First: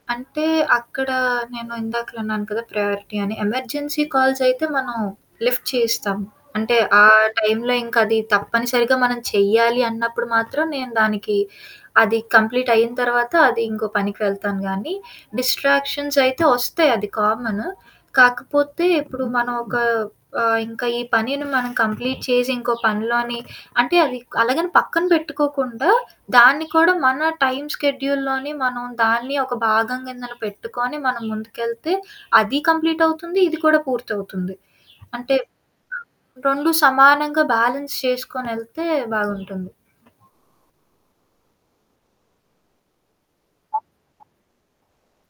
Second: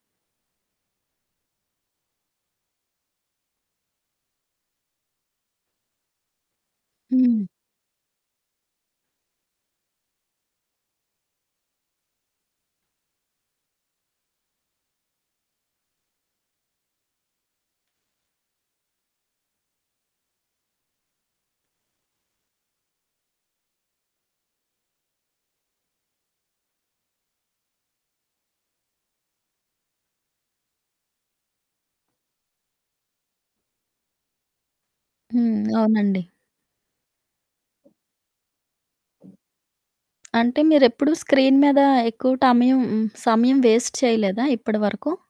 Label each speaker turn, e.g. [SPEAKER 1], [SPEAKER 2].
[SPEAKER 1] అంటే అక్కడ నేను ఇందాకులన్నాను కదా! ప్రయారిటీ అని, ఎమర్జెన్సీ కాల్సైయితే మనం లిఫ్ట్ చేస్తాం. అంటే ఆ!
[SPEAKER 2] హ్మ్.
[SPEAKER 1] టైంలో ఇంకా అది తప్పనిసరిగా మనం చెయ్యాలి అన్నప్పుడు మాత్రం నేను దానికి అది కంప్లీట్ అయిన తర్వాత, అది ఇంకో పనికి వెళ్తాను గానీ, డిస్ట్రాక్షన్సైయితే వస్తాయి అది కామను. కాకపోతే ఇప్పుడు మనం ఒక ఆహ్, ఇంకా ఈ పనిని మనం కంప్లీట్ చేసి ఇంకో పనిలోని అంటే అదిక్ అలాగని పక్కన పెట్టుకోకుండా, దాన్ని కూడా మన టైం షెడ్యూల్లోని మనం దాన్ని ఒక భాగం కింద పెట్టుకొని, మనం ముందుకెళ్తే, అది కంప్లీట్ అవుతుంది, ఇది కూడా పూర్తవుతుంది. అంటే
[SPEAKER 2] హ్మ్. అవునండి.
[SPEAKER 1] 2 సమానంగా బాలన్స్ చేసుకొనేళ్తే బావుంటుంది.
[SPEAKER 2] అంటే మీరేప్పుడూ స్క్రీన్ మీద ఎక్కువ టమయం సమయం వేస్ట్ చేయలేదా? ఇప్పటివరకు?